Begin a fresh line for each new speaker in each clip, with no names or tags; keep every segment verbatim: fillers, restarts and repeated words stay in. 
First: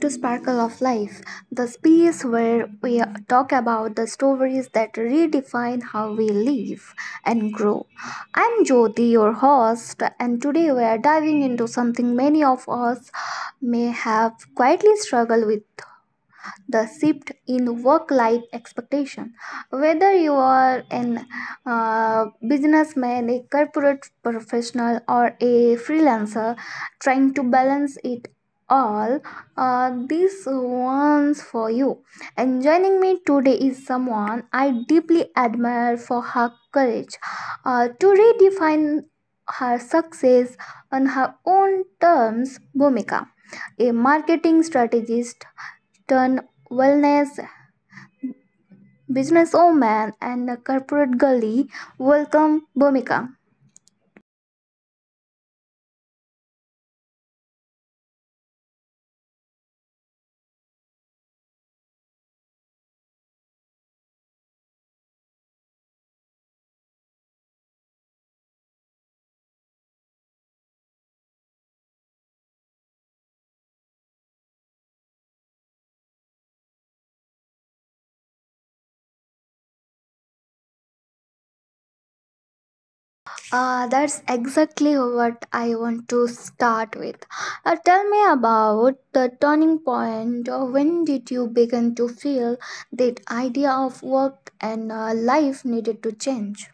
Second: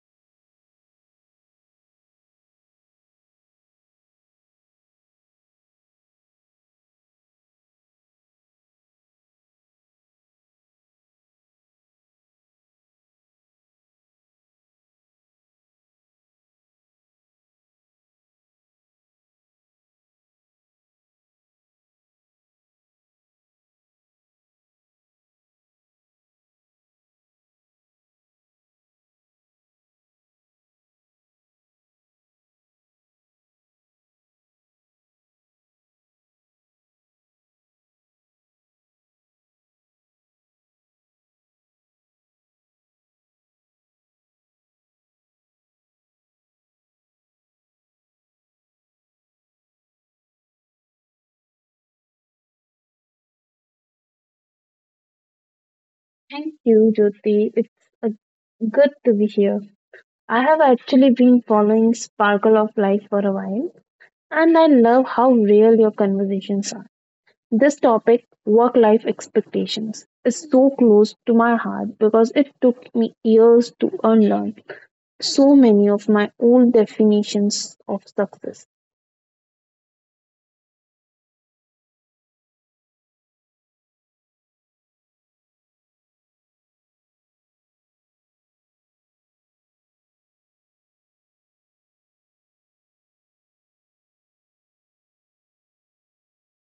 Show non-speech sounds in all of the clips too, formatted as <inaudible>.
to Sparkle of Life, the space where we talk about the stories that redefine how we live and grow. I'm Jyoti, your host, and today we are diving into something many of us may have quietly struggled with the shift in work life expectation whether you are an uh, businessman a corporate professional or a freelancer trying to balance it all uh, these ones for you and joining me today is someone I deeply admire for her courage uh, to redefine her success on her own terms bhumika a marketing strategist turn wellness businesswoman and corporate girly. Welcome, Bhumika.
Thank you, Jyoti. It's uh, good to be here. I have actually been following Sparkle of Life for a while, and I love how real your conversations are. This topic, work life expectations, is so close to my heart because it took me years to unlearn so many of my old definitions of success.
Uh, that's exactly what I want to start with. Uh, tell me about the turning point. Uh, When did you begin to feel that idea of work and uh, life needed to change?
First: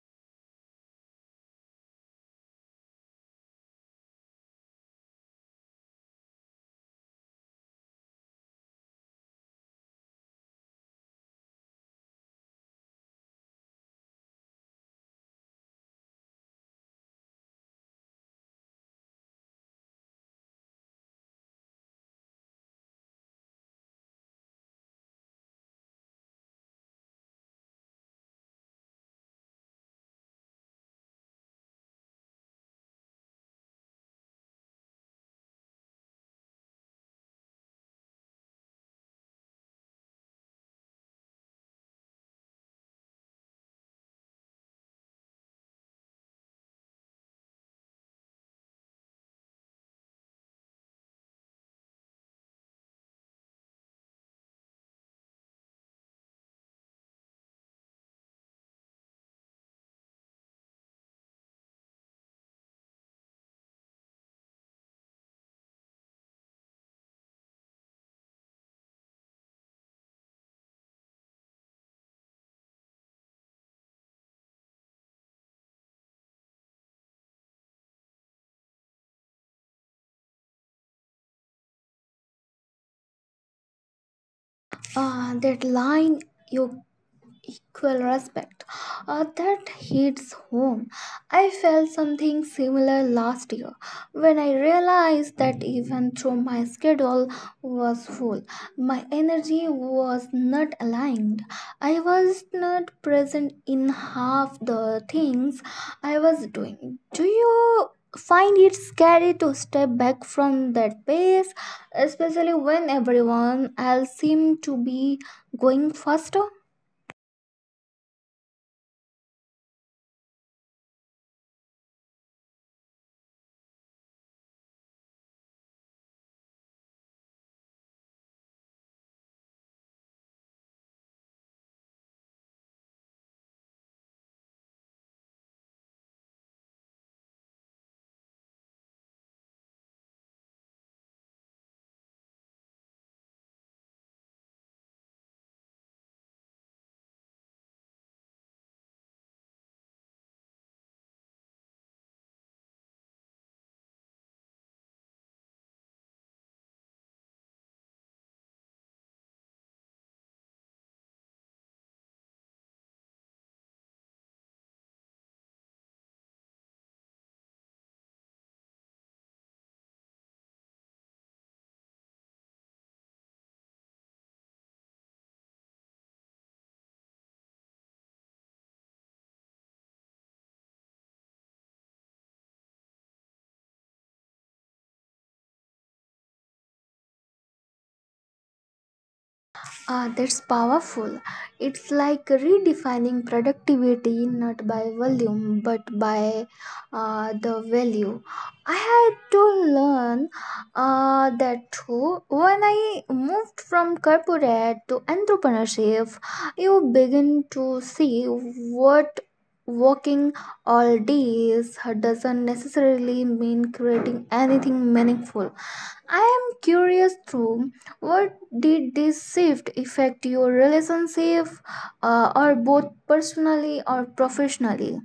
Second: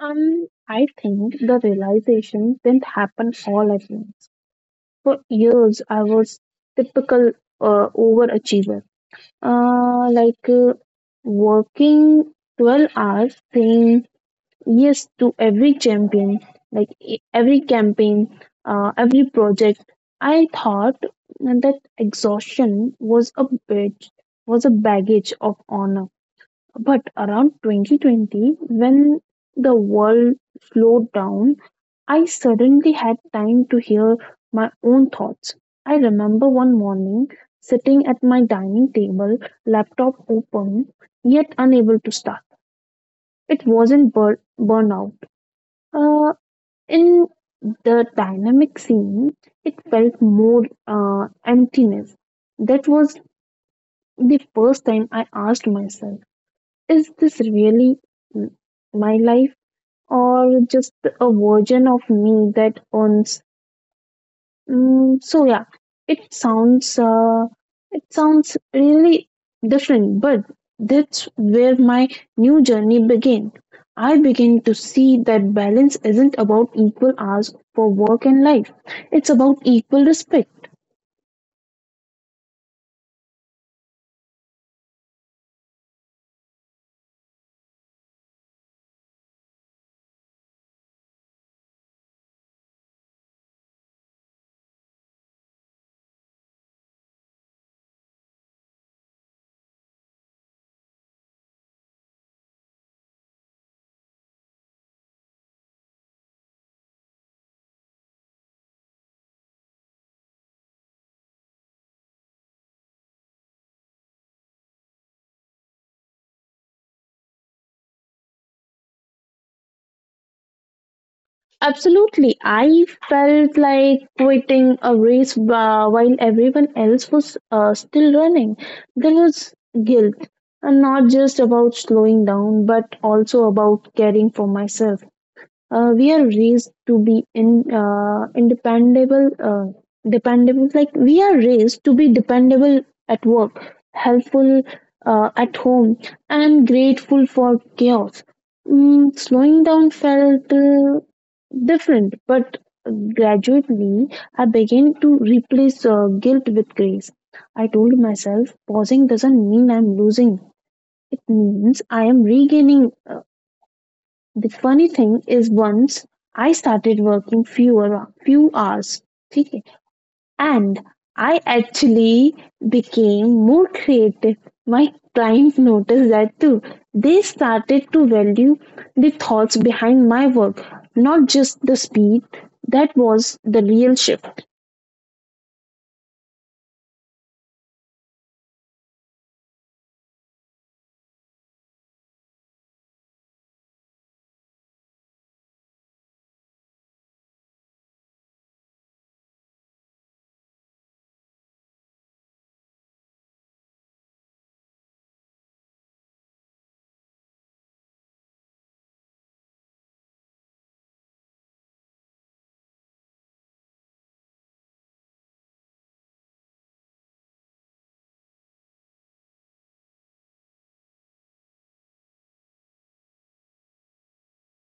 Um, I think the realization didn't happen all at once. For years, I was typical uh, overachiever uh, like uh, working twelve hours saying yes to every champion like e- every campaign, uh, every project. I thought that exhaustion was a bit was a baggage of honor. But around twenty twenty, when the world slowed down, I suddenly had time to hear my own thoughts. I remember one morning sitting at my dining table, laptop open, yet unable to start. It wasn't bur- burnout. Uh, in the dynamic scene, it felt more uh, emptiness. That was the first time I asked myself, is this really m- my life or just a version of me that owns? Mm, so yeah, it sounds uh, it sounds really different, but that's where my new journey began. I began to see that balance isn't about equal hours for work and life. It's about equal respect.
Uh, that line you equal respect. Uh, that hits home. I felt something similar last year when I realized that even though my schedule was full, my energy was not aligned. I was not present in half the things I was doing. Do you find it scary to step back from that pace, especially when everyone else seems to be going faster?
Absolutely. I felt like quitting a race uh, while everyone else was uh, still running. There was guilt, and not just about slowing down, but also about caring for myself. Uh, we are raised to be in uh, independable uh, dependable. Like we are raised to be dependable at work, helpful, uh, at home, and grateful for chaos. Mm, slowing down felt uh, different, but gradually I began to replace uh, guilt with grace. I told myself pausing doesn't mean I'm losing, it means I am regaining. Uh, the funny thing is once I started working fewer few hours, ठीक है? And I actually became more creative. My client noticed that too. They started to value the thoughts behind my work, not just the speed. That was the real shift.
Ah, that's powerful. It's like redefining productivity not by volume but by uh, the value. I had to learn uh, that too when I moved from corporate to entrepreneurship. You begin to see what working all days doesn't necessarily mean creating anything meaningful. I am curious too what did this shift affect your relationship, uh, or both personally or professionally?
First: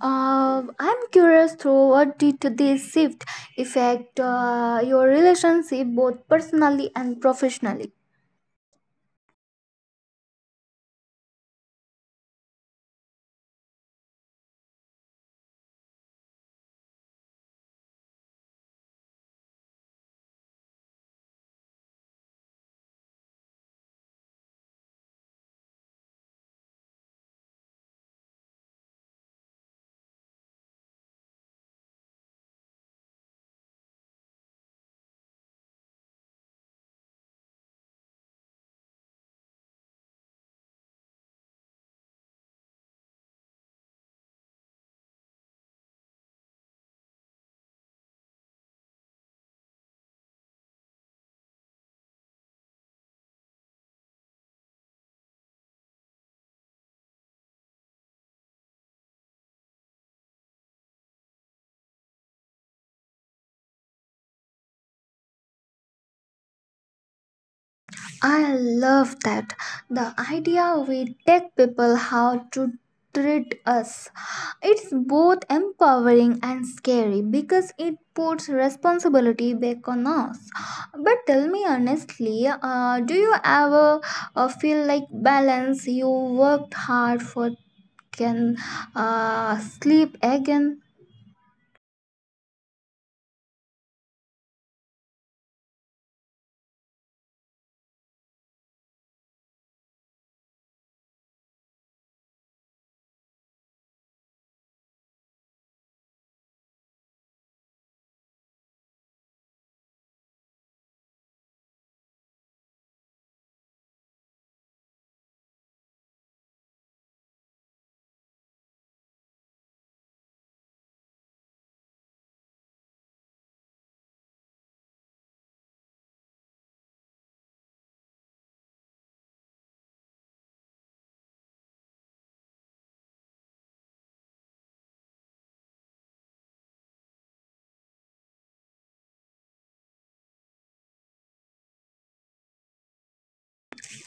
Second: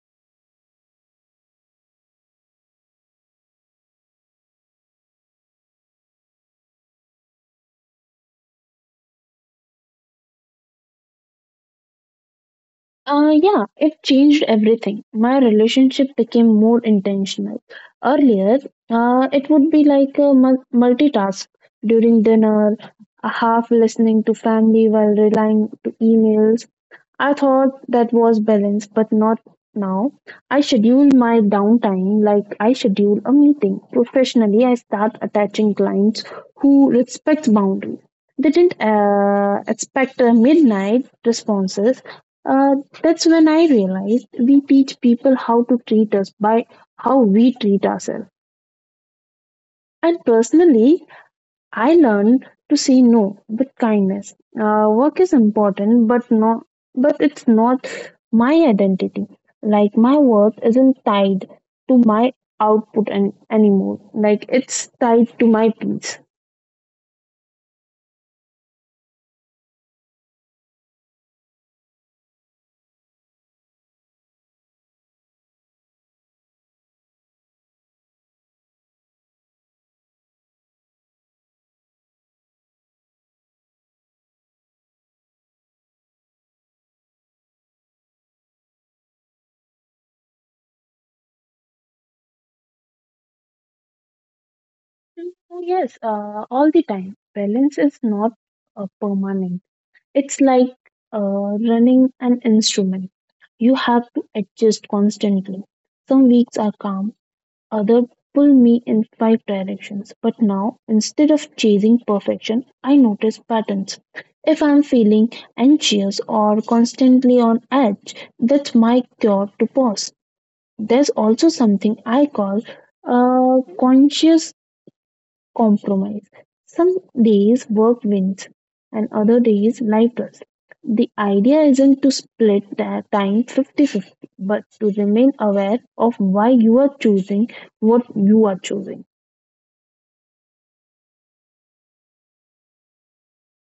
Uh, I'm curious through what did this shift affect uh, your relationship both personally and professionally?
Uh, yeah, it changed everything. My relationship became more intentional. Earlier, uh, it would be like a mul- multitask during dinner, a half listening to family while relying to emails. I thought that was balance, but not now. I schedule my downtime like I schedule a meeting. Professionally, I start attaching clients who respect boundaries. They didn't uh, expect uh, midnight responses. Uh, that's when I realized we teach people how to treat us by how we treat ourselves. And personally, I learned to say no with kindness. Uh, work is important, but no, but it's not my identity. Like my worth isn't tied to my output and anymore. Like it's tied to my peace.
I love that. The idea we tell people how to treat us. It's both empowering and scary because it puts responsibility back on us. But tell me honestly, uh, do you ever uh, feel like balance you worked hard for can uh, sleep again?
And So yes, uh, all the time. Balance is not uh, permanent. It's like uh, running an instrument. You have to adjust constantly. Some weeks are calm, other pull me in five directions. But now, instead of chasing perfection, I notice patterns. If I'm feeling anxious or constantly on edge, that's my cure to pause. There's also something I call uh, conscious compromise. Some days work wins and other days life does. The idea isn't to split that time fifty-fifty, but to remain aware of why you are choosing what you are choosing.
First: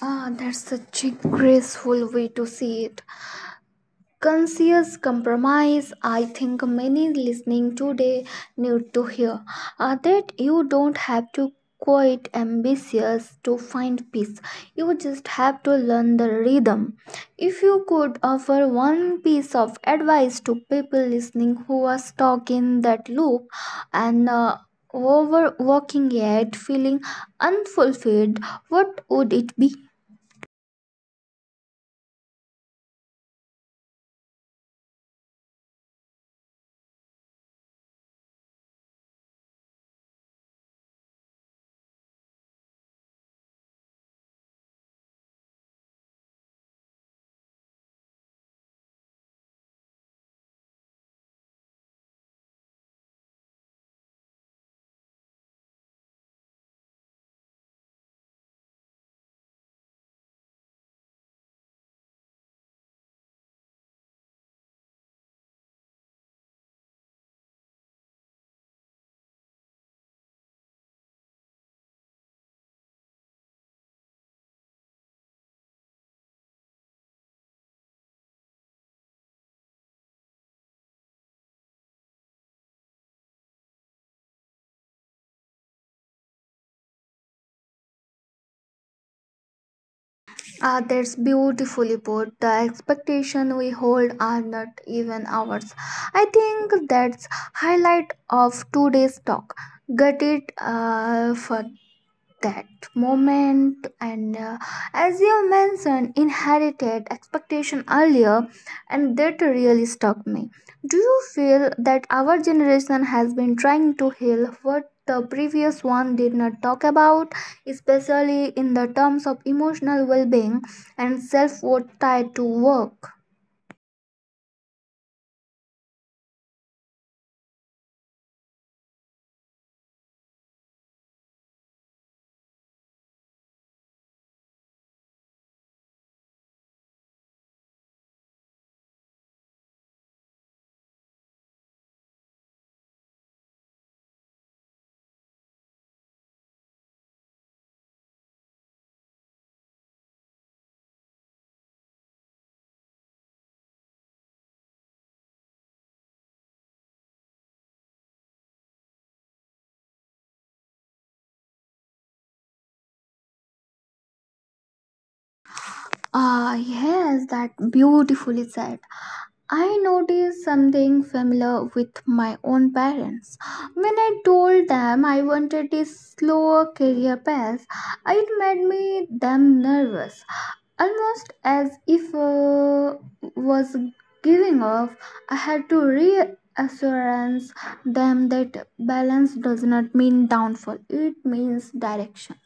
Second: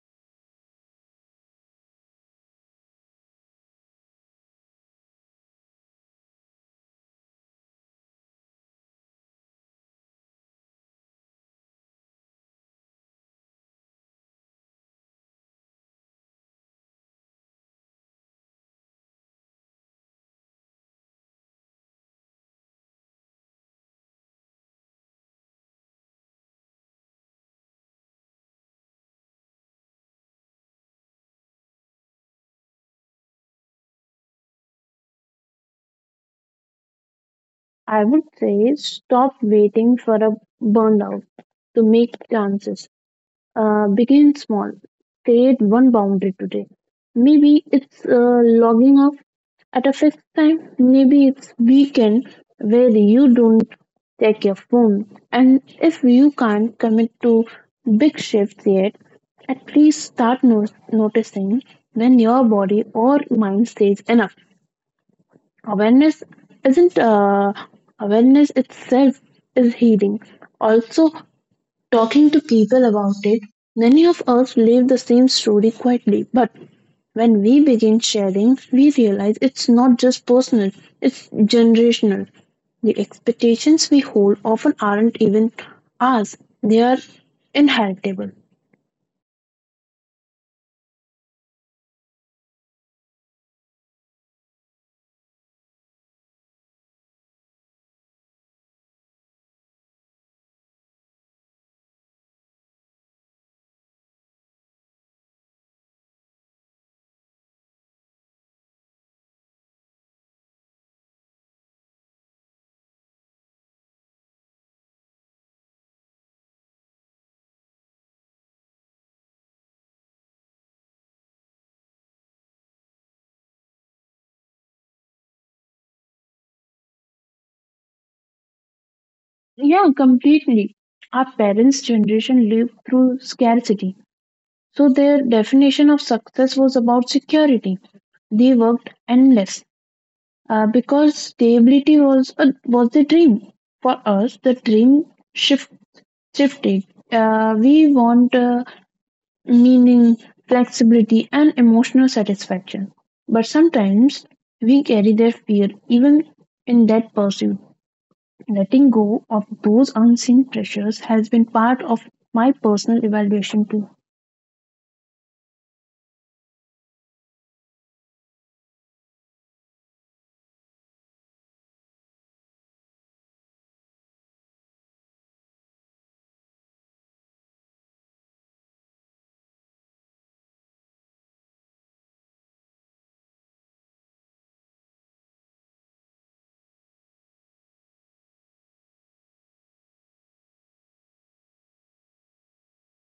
Ah, that's such a graceful way to see it. Conscious compromise I think many listening today need to hear uh, that you don't have to quite ambitious to find peace you just have to learn the rhythm if you could offer one piece of advice to people listening who are stuck in that loop and uh, overworking yet feeling unfulfilled what would it be.
I would say stop waiting for a burnout to make chances. Uh, begin small. Create one boundary today. Maybe it's uh, logging off at a fixed time. Maybe it's weekend where you don't check your phone. And if you can't commit to big shifts yet, at least start no- noticing when your body or mind says enough. Awareness isn't uh, awareness itself is healing. Also, talking to people about it, many of us live the same story quietly, but when we begin sharing, we realize it's not just personal, it's generational. The expectations we hold often aren't even ours, they are inheritable.
Ah, that's beautifully put. The expectation we hold are not even ours. I think that's highlight of today's talk. Get it uh, for that moment and uh, as you mentioned inherited expectation earlier and that really stuck me do you feel that our generation has been trying to heal what the previous one did not talk about especially in the terms of emotional well-being and self-worth tied to work.
Yeah, completely. Our parents' generation lived through scarcity, so their definition of success was about security. They worked endlessly uh, because stability was a, was the dream for us. The dream shift shifted. Uh, we want uh, meaning, flexibility, and emotional satisfaction. But sometimes we carry their fear even in that pursuit. Letting go of those unseen pressures has been part of my personal evaluation too.
Ah yes that beautifully said. I noticed something familiar with my own parents. When I told them I wanted a slower career path, it made me them nervous, almost as if uh, was giving up. I had to reassurance them that balance does not mean downfall; it means direction.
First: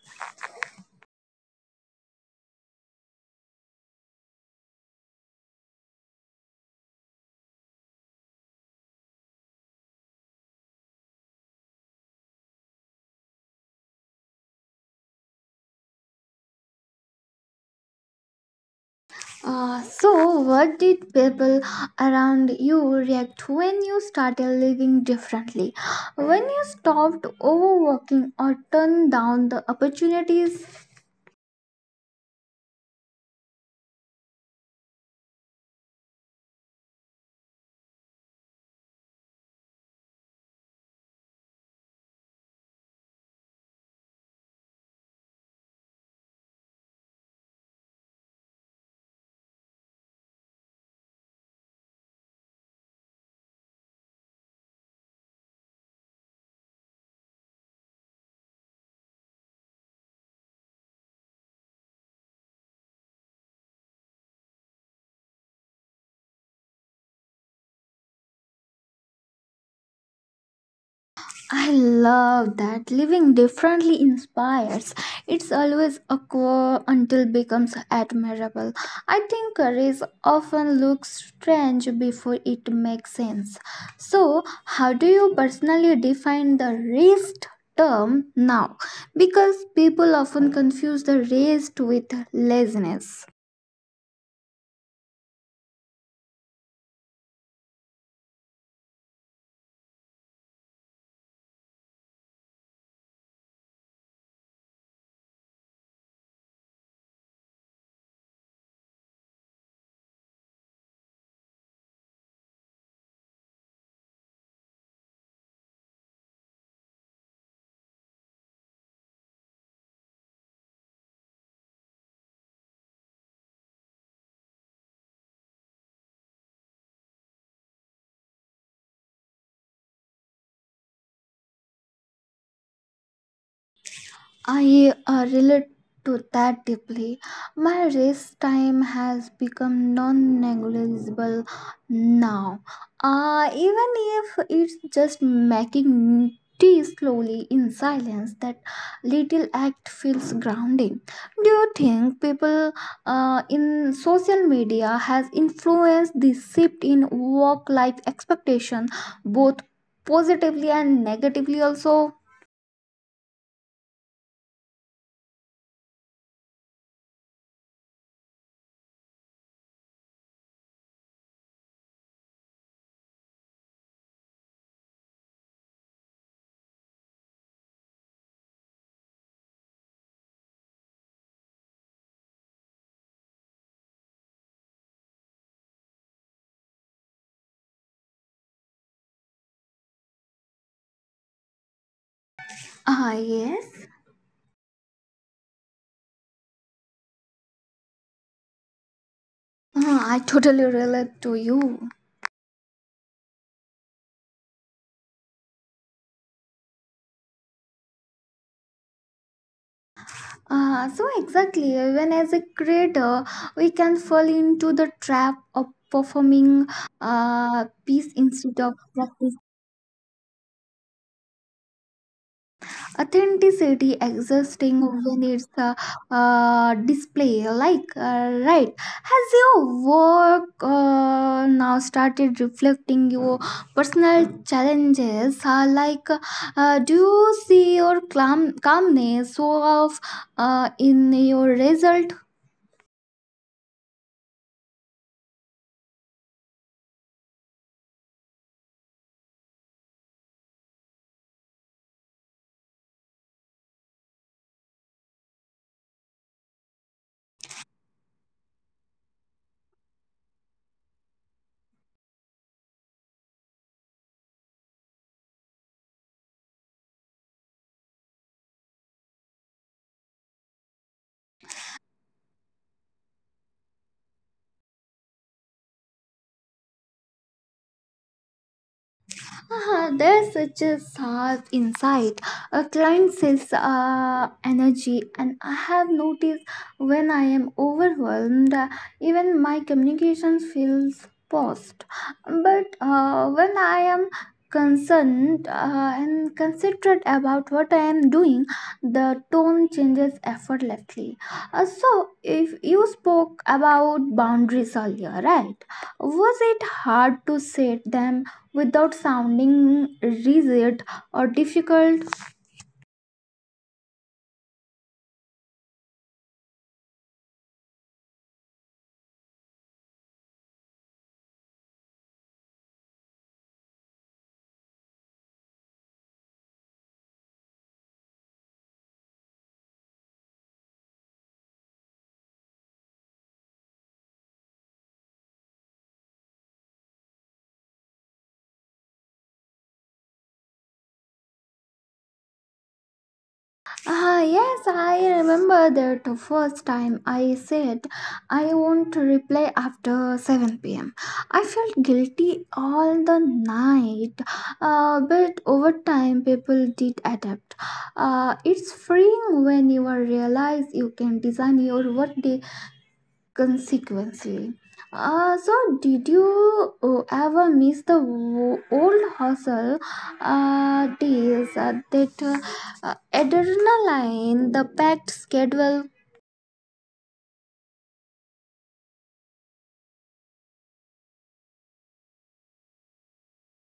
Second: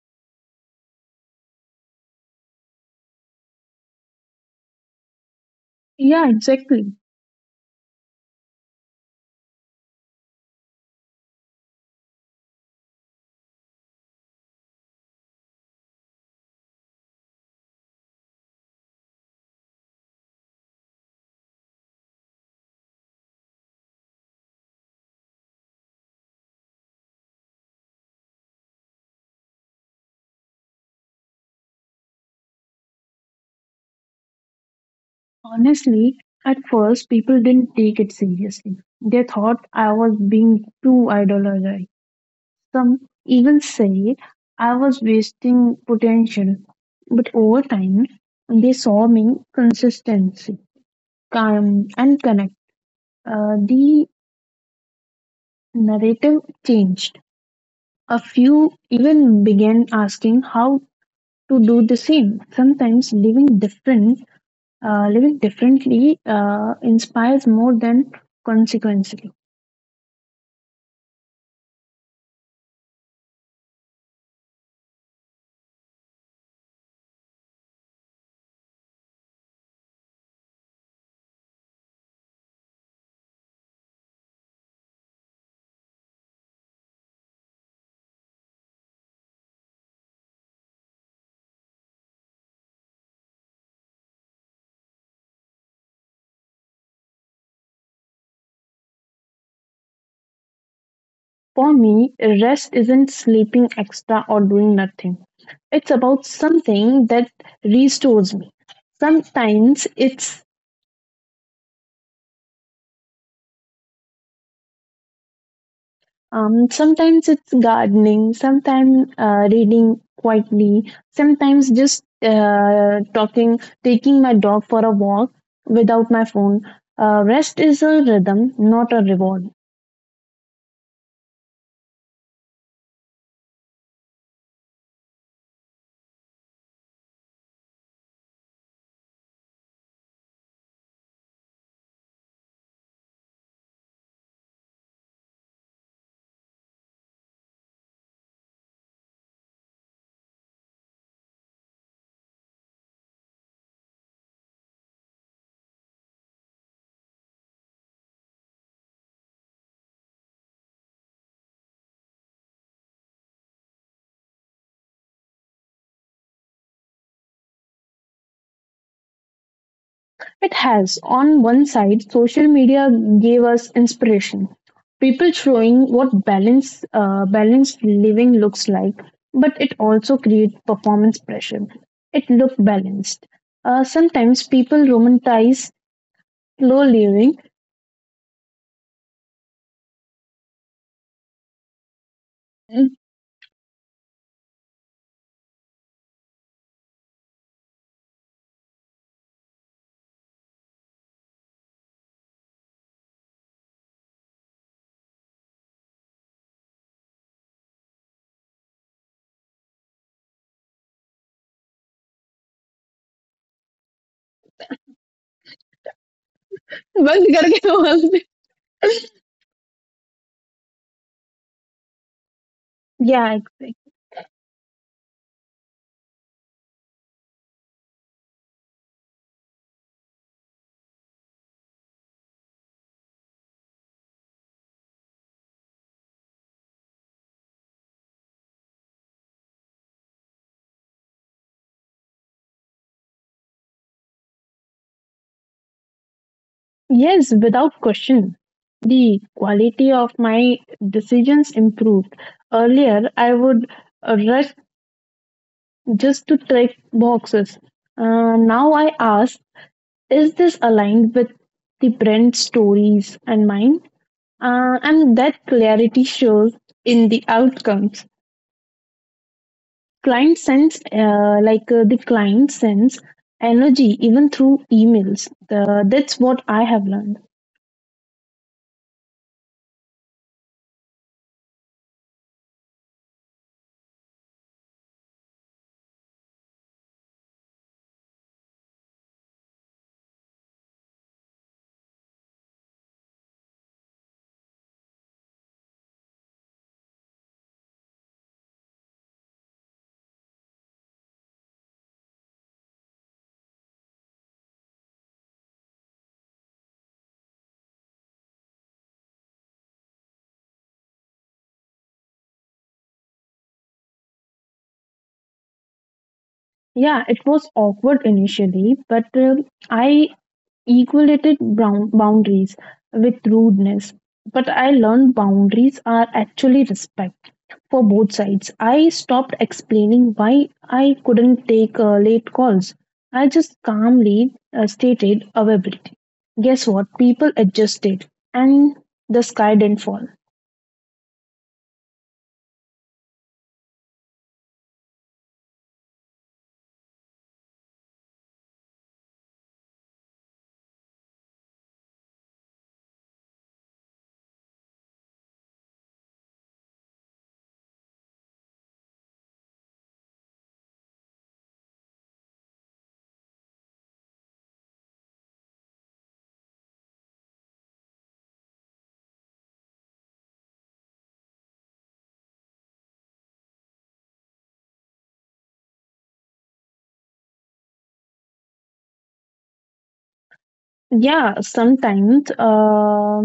Yeah, exactly.
Uh, so, what did people around you react when you started living differently? When you stopped overworking or turned down the opportunities?
Honestly, at first people didn't take it seriously. They thought I was being too idolized. Some even say I was wasting potential. But over time, they saw me consistency, calm, and connect. Uh, the narrative changed. A few even began asking how to do the same. Sometimes living different, uh, living differently uh, inspires more than consequences.
I love that living differently inspires. It's always awkward until becomes admirable. I think courage often looks strange before it makes sense. So, how do you personally define the rest term now? Because people often confuse the rest with laziness.
For me, rest isn't sleeping extra or doing nothing. It's about something that restores me. Sometimes it's um, sometimes it's gardening, sometimes uh, reading quietly, sometimes just uh, talking, taking my dog for a walk without my phone. Uh, rest is a rhythm, not a reward.
I uh, relate to that deeply. My race time has become non negligible now. Uh, even if it's just making tea slowly in silence, that little act feels grounding. Do you think people uh, in social media has influenced this shift in work life expectation both positively and negatively also?
It has. On one side, social media gave us inspiration. People showing what balance, uh, balanced living looks like, but it also creates performance pressure. It looked balanced. Uh, sometimes people romanticize slow living. <laughs>
Ah, yes. Ah, I totally relate to you. Ah, so exactly, even as a creator, we can fall into the trap of performing
बंद करके
uh,
बोल
piece
they
instead of practicing.
Yeah, exactly.
Authenticity existing when it's a uh, display like uh, right has your work uh, now started reflecting your personal challenges uh, like uh, do you see your calm, calmness show off uh, in your result.
Yes, without question. The quality of my decisions improved. Earlier, I would uh, rush just to tick boxes. Uh, now I ask, is this aligned with the brand stories and mine? Uh, and that clarity shows in the outcomes. Client sends, uh, like uh, the client sends energy even through emails. The, that's what I have learned.
Ah, there's such a sharp insight. A client says uh, energy, and I have noticed when I am overwhelmed, uh, even my communication feels paused. But uh, when I am concerned uh, and considerate about what I am doing, the tone changes effortlessly. Uh, so, if you spoke about boundaries earlier, right? Was it hard to set them without sounding rigid or difficult?
Yeah, it was awkward initially, but uh, I equated brown boundaries with rudeness. But I learned boundaries are actually respect for both sides. I stopped explaining why I couldn't take uh, late calls. I just calmly uh, stated availability. Guess what? People adjusted and the sky didn't fall.
Ah, yes, I remember that first time I said I won't reply after seven p m. I felt guilty all the night, uh, but over time, people did adapt. Uh, it's freeing when you realize you can design your workday consequently. Uh, so, did you uh, ever miss the wo- old hustle uh, days, uh, that uh, uh, adrenaline, the packed schedule?
Yeah, sometimes uh,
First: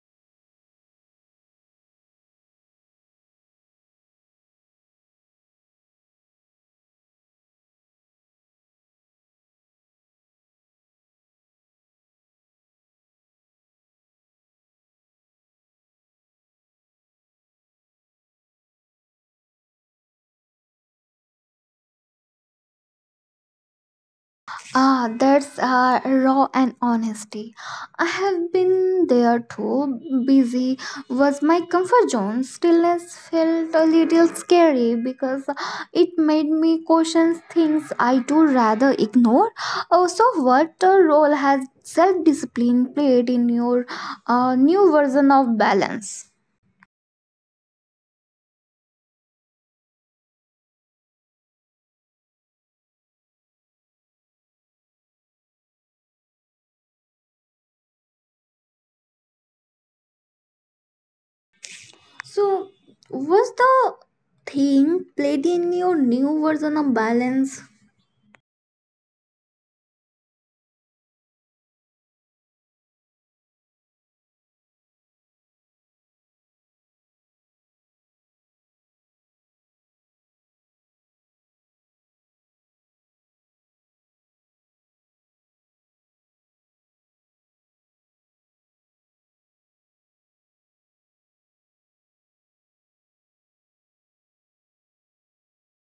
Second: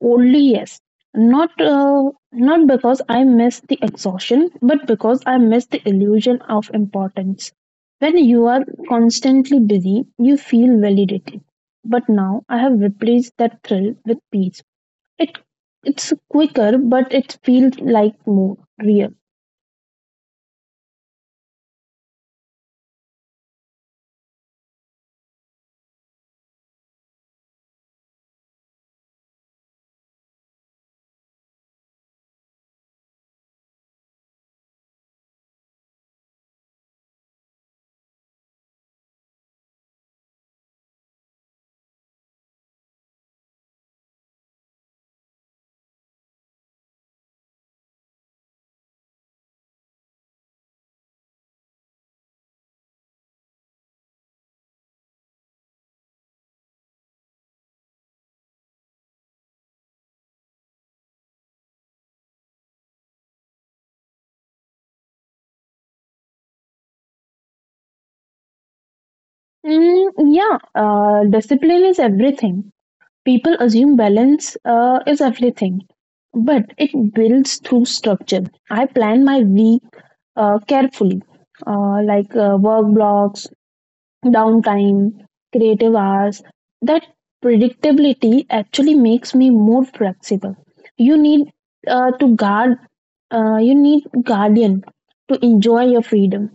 only yes. Not uh, not because I miss the exhaustion, but because I miss the illusion of importance. When you are constantly busy, you feel validated. But now I have replaced that thrill with peace. It it's quicker, but it feels like more real.
Ah, that's uh, raw and honesty. I have been there too. Busy was my comfort zone. Stillness felt a little scary because it made me question things I do rather ignore. Also, what uh, role has self discipline played in your uh, new version of balance? So, what's the thing played in your new version of balance?
Mm, yeah, uh, discipline is everything. People assume balance uh, is everything, but it builds through structure. I plan my week uh, carefully, uh, like uh, work blocks, downtime, creative hours. That predictability actually makes me more flexible. You need uh, to guard, uh, you need guardian to enjoy your freedom.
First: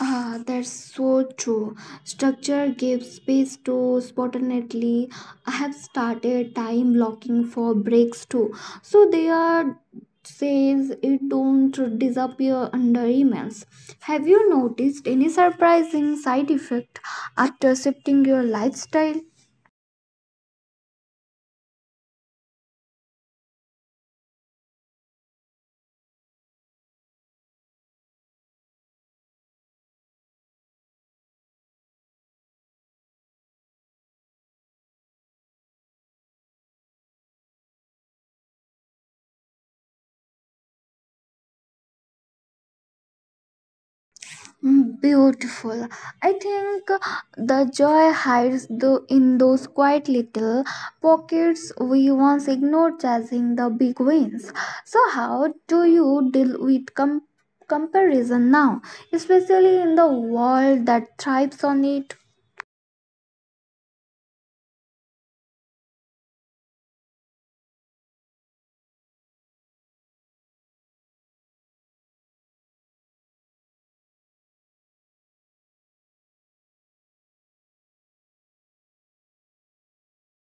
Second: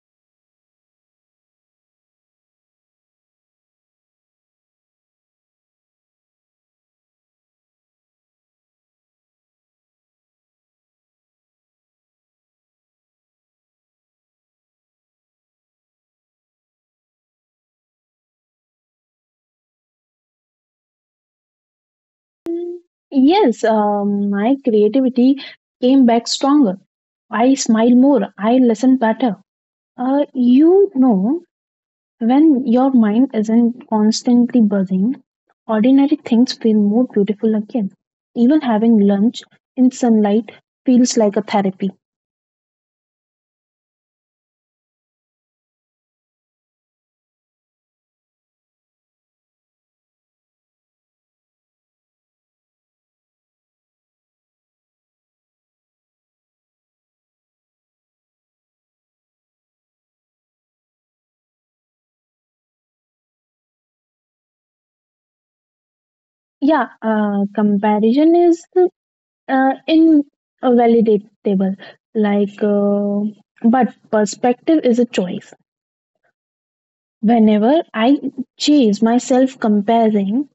Ah, that's so true. Structure gives space to spontaneity. I have started time blocking for breaks too. So they are says it don't disappear under emails. Have you noticed any surprising side effect after shifting your lifestyle?
Mm, yes, um, my creativity came back stronger. I smile more. I listen better. Uh, you know, when your mind isn't constantly buzzing, ordinary things feel more beautiful again. Even having lunch in sunlight feels like a therapy.
Mm, beautiful. I think the joy hides the, in those quiet little pockets we once ignored chasing the big wins. So, how do you deal with com- comparison now, especially in the world that thrives on it?
Yeah, uh, comparison is uh, invalidatable. Like, uh, but perspective is a choice. Whenever I chase myself comparing,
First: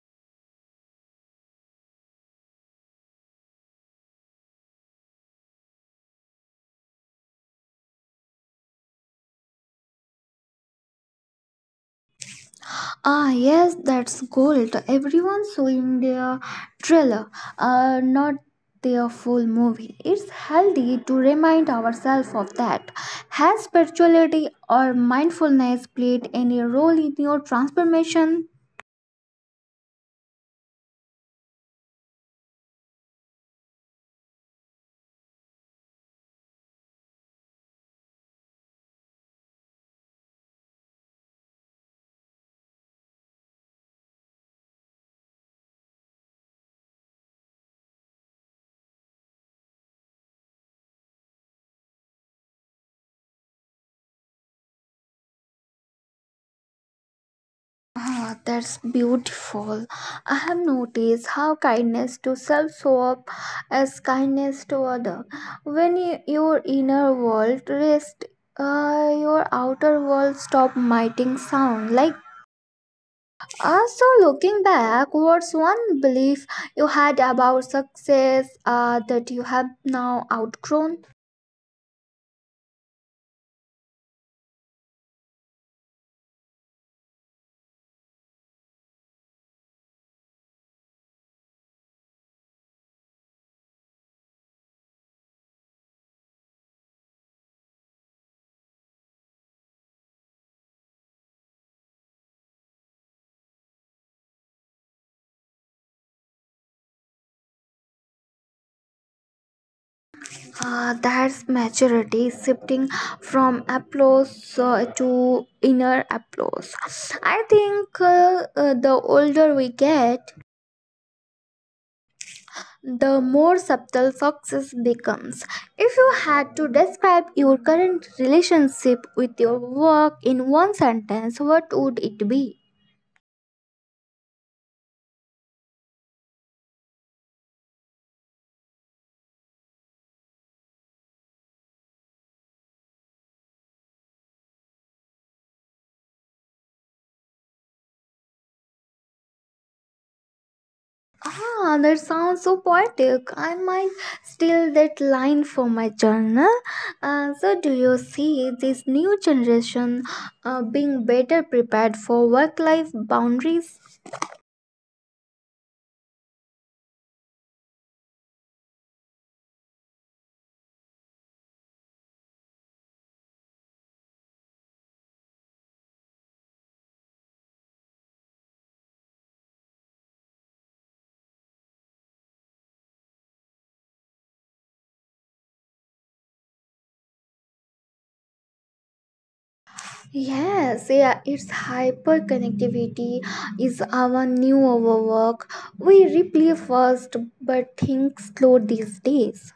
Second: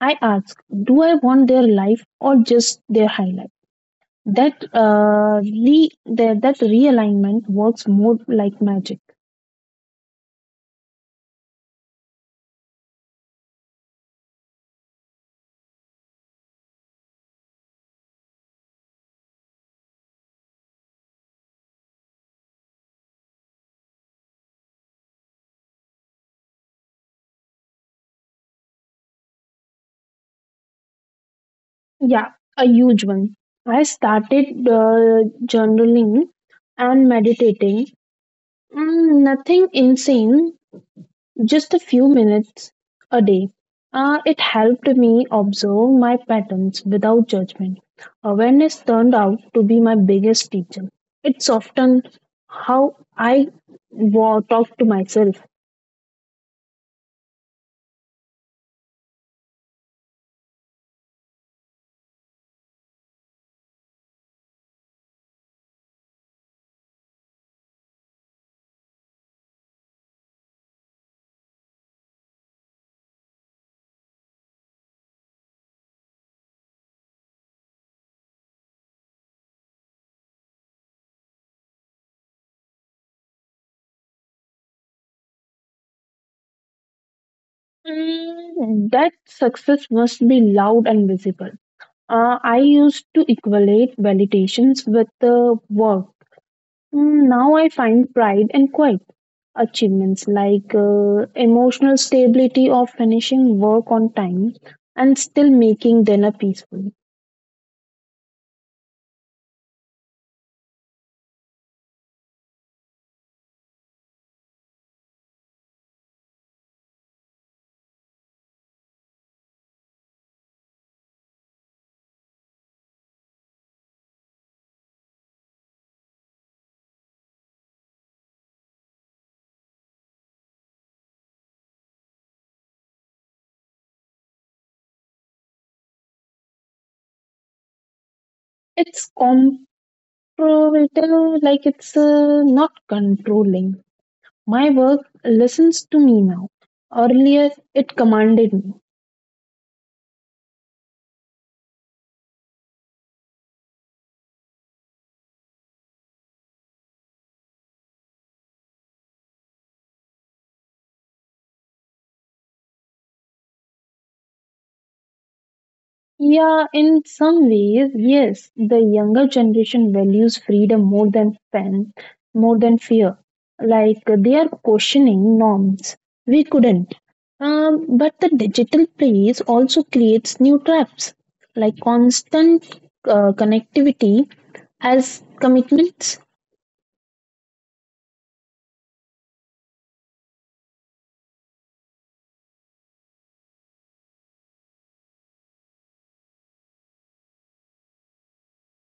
I ask, do I want their life or just their highlight? That uh, re- that, that realignment works more like magic.
Ah, yes, that's gold. Everyone's showing their trailer, uh, not their full movie. It's healthy to remind ourselves of that. Has spirituality or mindfulness played any role in your transformation?
Yeah, a huge one. I started uh, journaling and meditating. Mm, nothing insane, just a few minutes a day. Uh, it helped me observe my patterns without judgment. Awareness turned out to be my biggest teacher. It softened how I wa- talk to myself.
Ah, that's beautiful. I have noticed how kindness to self show up as kindness to other. When y- your inner world rests, uh, your outer world stop miting sound like. Also, looking back, what's one belief you had about success uh, that you have now outgrown?
Mm, that success must be loud and visible. Uh, I used to equate validations with uh, work. Mm, now I find pride in quiet achievements like uh, emotional stability of finishing work on time and still making dinner peacefully.
Uh, that's maturity, shifting from applause uh, to inner applause. I think uh, uh, the older we get, the more subtle success becomes. If you had to describe your current relationship with your work in one sentence, what would it be?
It's comparable, like it's uh, not controlling. My work listens to me now. Earlier, it commanded me.
Ah, that sounds so poetic. I might steal that line for my journal. Uh, so, do you see this new generation uh, being better prepared for work life boundaries?
Yeah, in some ways, yes. The younger generation values freedom more than pen, more than fear. Like they are questioning norms. We couldn't. Um, but the digital place also creates new traps, like constant uh, connectivity as commitments.
Yes, yeah, it's hyper connectivity is our new overwork. We replay first but think slow these days.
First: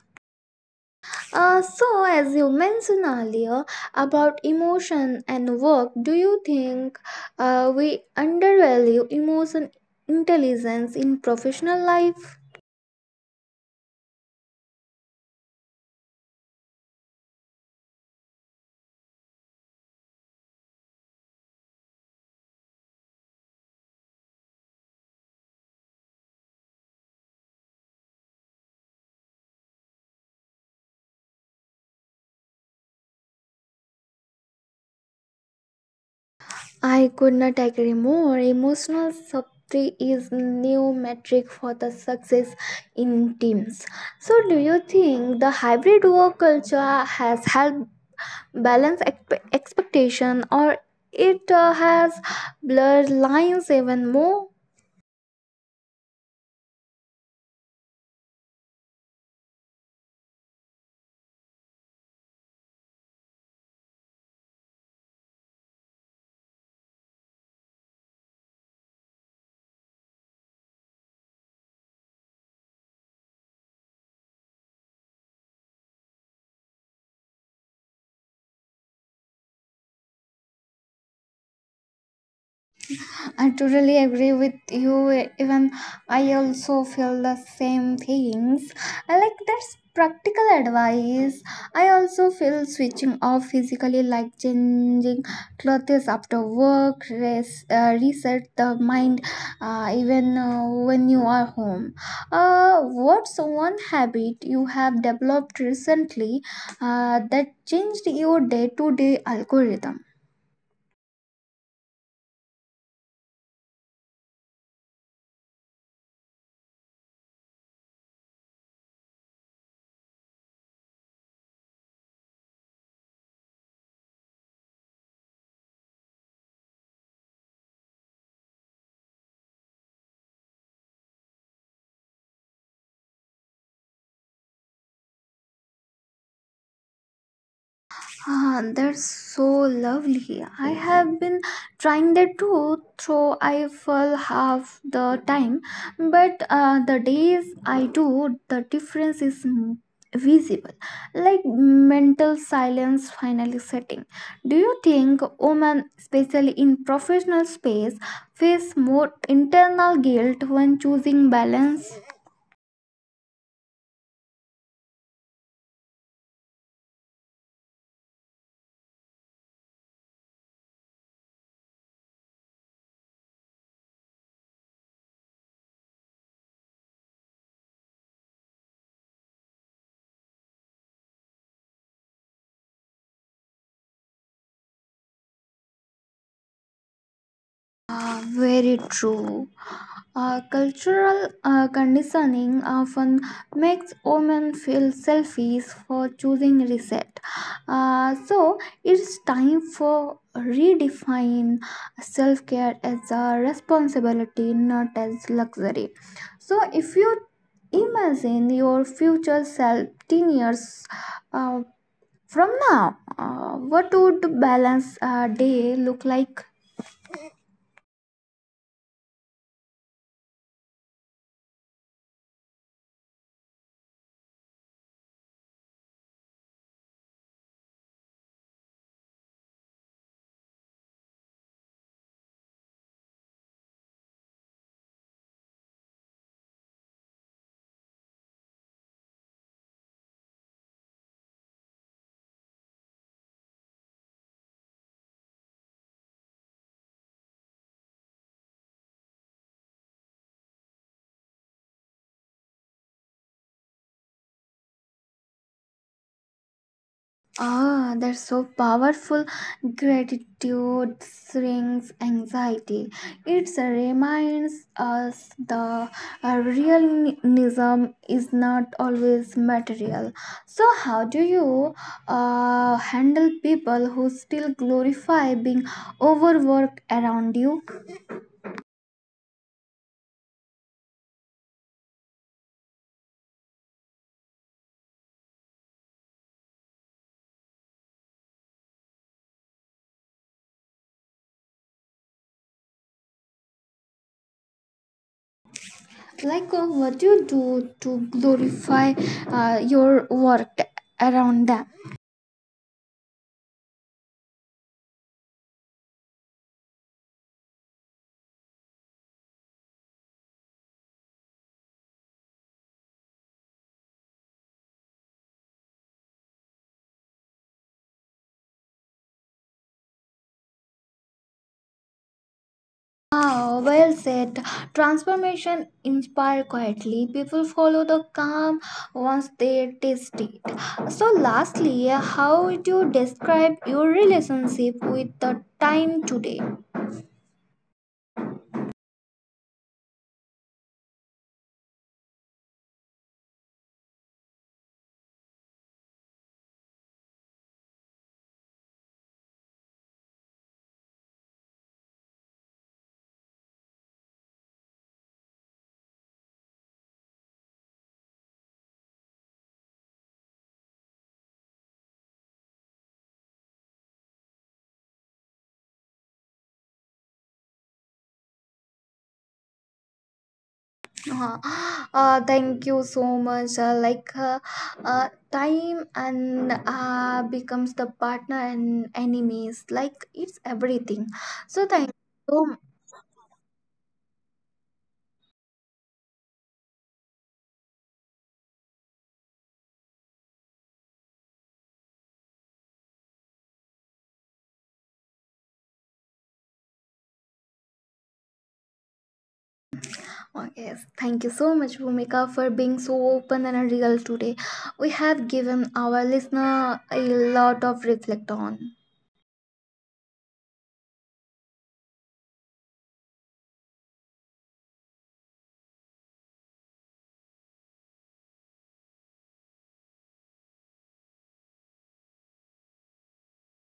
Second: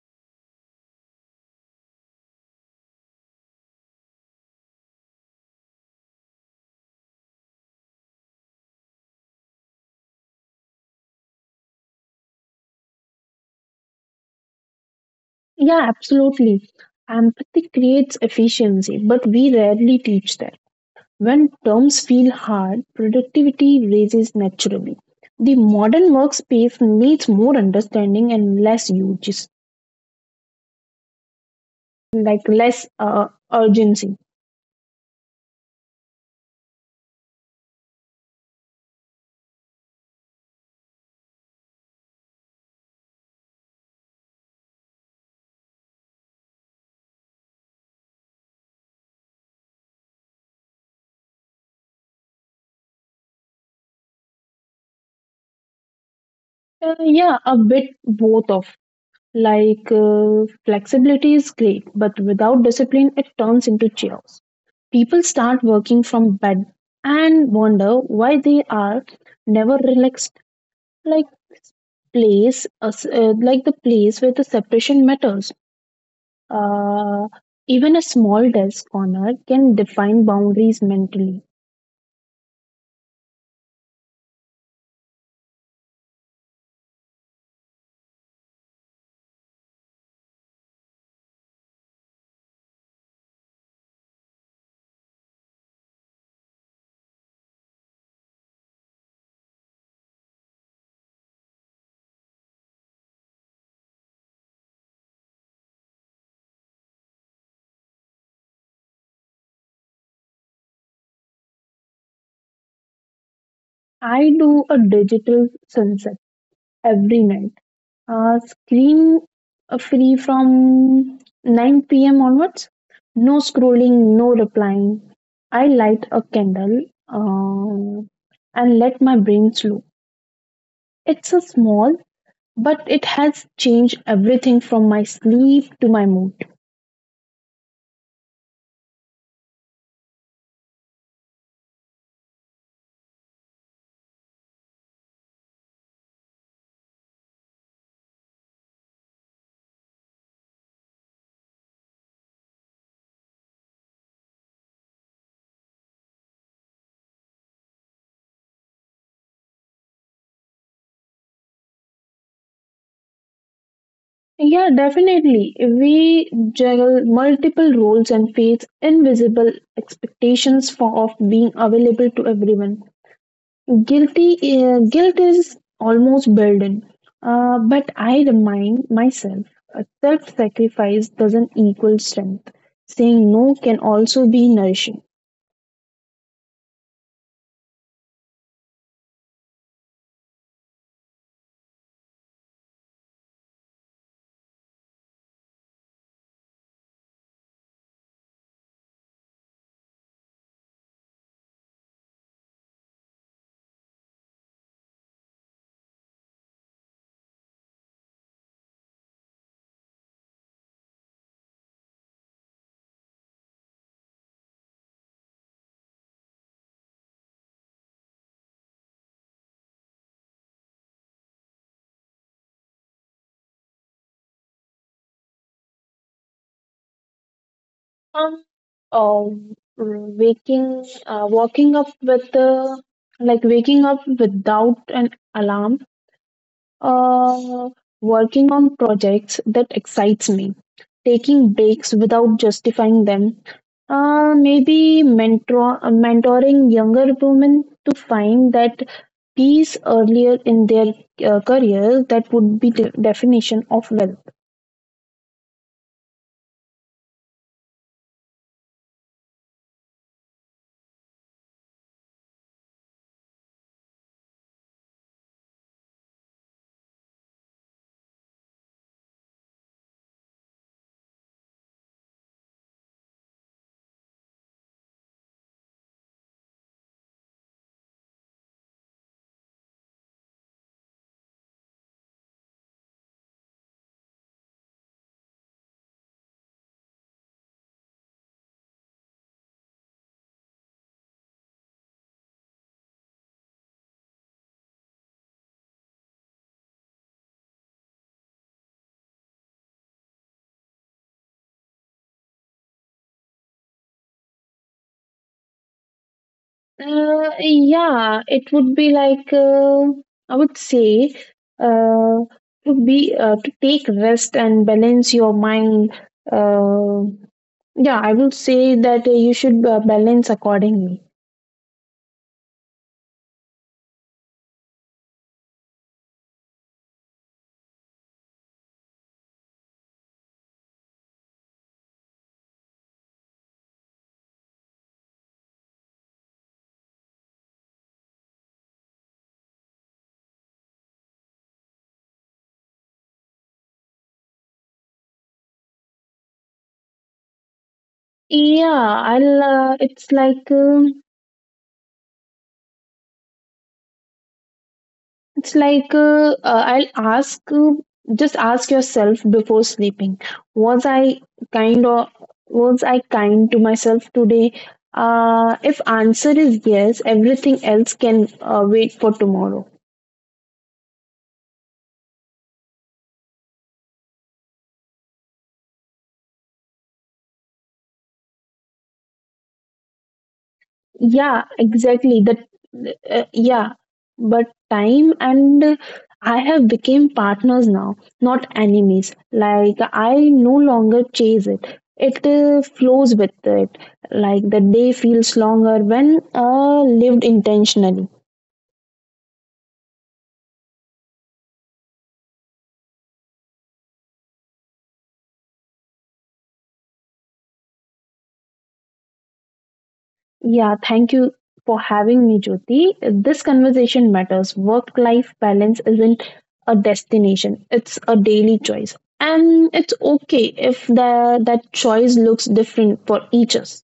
Uh, so, as you mentioned earlier about emotion and work, do you think uh, we undervalue emotion intelligence in professional life?
Yeah, absolutely. Empathy creates efficiency, but we rarely teach that. When terms feel hard, productivity rises naturally. The modern workspace needs more understanding and less urges, like less uh, urgency.
I could not agree more. Emotional safety is new metric for the success in teams. So, do you think the hybrid work culture has helped balance expe- expectation, or it uh, has blurred lines even more?
Uh, yeah, a bit both of. Like uh, flexibility is great, but without discipline, it turns into chaos. People start working from bed and wonder why they are never relaxed. Like place, uh, s- uh, like the place where the separation matters. Uh, Even a small desk corner can define boundaries mentally.
I totally agree with you. Even I also feel the same things. I like that's practical advice. I also feel switching off physically, like changing clothes after work, rest, uh, reset the mind, uh, even uh, when you are home. Uh, what's one habit you have developed recently uh, that changed your day to day algorithm?
I do a digital sunset every night. Uh, screen uh, free from nine p m onwards. No scrolling, no replying. I light a candle uh, and let my brain slow. It's a small, but it has changed everything from my sleep to my mood.
Ah, that's so lovely. I have been trying that too, though I fall half the time. But uh, the days I do, the difference is m- visible, like mental silence finally setting. Do you think women, especially in professional space, face more internal guilt when choosing balance?
Yeah, definitely. We juggle multiple roles and face invisible expectations for, of being available to everyone. Guilty, uh, guilt is almost burden. Uh, but I remind myself, uh, self-sacrifice doesn't equal strength. Saying no can also be nourishing.
Ah, very true. Uh, cultural uh, conditioning often makes women feel selfish for choosing reset. Uh, so it's time for redefine self-care as a responsibility, not as luxury. So if you imagine your future self ten years uh, from now, uh, what would balance uh, day look like?
Um, oh, waking, uh, walking up with the, like waking up without an alarm, uh, working on projects that excites me, taking breaks without justifying them, uh, maybe mentor, uh, mentoring younger women to find that peace earlier in their uh, career. That would be the definition of wealth.
Ah, that's so powerful. Gratitude shrinks anxiety. It reminds us the uh, realism is not always material. So, how do you uh, handle people who still glorify being overworked around you? Like, uh, what do you do to glorify uh, your work around them?
Uh, yeah, it would be like uh, I would say uh, would be uh, to take rest and balance your mind. Uh, yeah, I would say that uh, you should uh, balance accordingly.
Ah, well said. Transformation inspire quietly. People follow the calm once they taste it. So, lastly, how would you describe your relationship with the time today?
Yeah, I'll. Uh, it's like. Um It's like uh, uh, I'll ask, uh, just ask yourself before sleeping, was I kind or was I kind to myself today? Uh, if answer is yes, everything else can uh, wait for tomorrow.
Ah, ah, thank you so much. Uh, like, uh, uh, time and uh, becomes the partner and enemies. Like, it's everything.
Yeah,
So, thank you.
exactly. That
So,
uh, yeah, but time and uh, I have became partners now, not enemies. Like I no longer chase it. It uh, flows with it. Like the day feels longer when uh, lived intentionally.
oh, yes, thank you so much, Bhumika, for being so open and real today. We have given our listener a lot of reflect on.
Yeah, thank you for having me, Jyoti. This conversation matters. Work life balance isn't a destination, it's a daily choice. And it's okay if the, that choice looks different for each us.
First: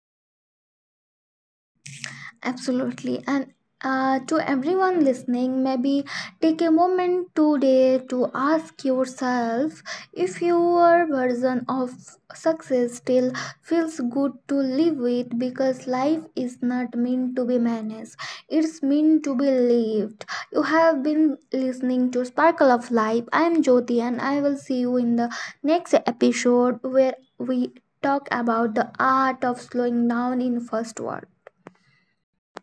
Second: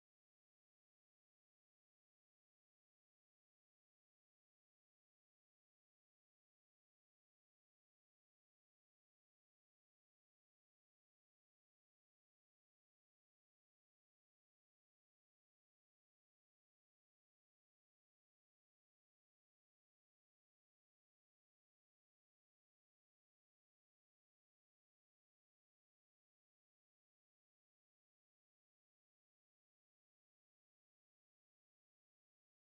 Absolutely. And uh, to everyone listening, maybe take a moment today to ask yourself if your version of success still feels good to live with because life is not meant to be managed, it's meant to be lived. You have been listening to Sparkle of Life. I am Jyoti, and I will see you in the next episode where we talk about the art of slowing down in first word.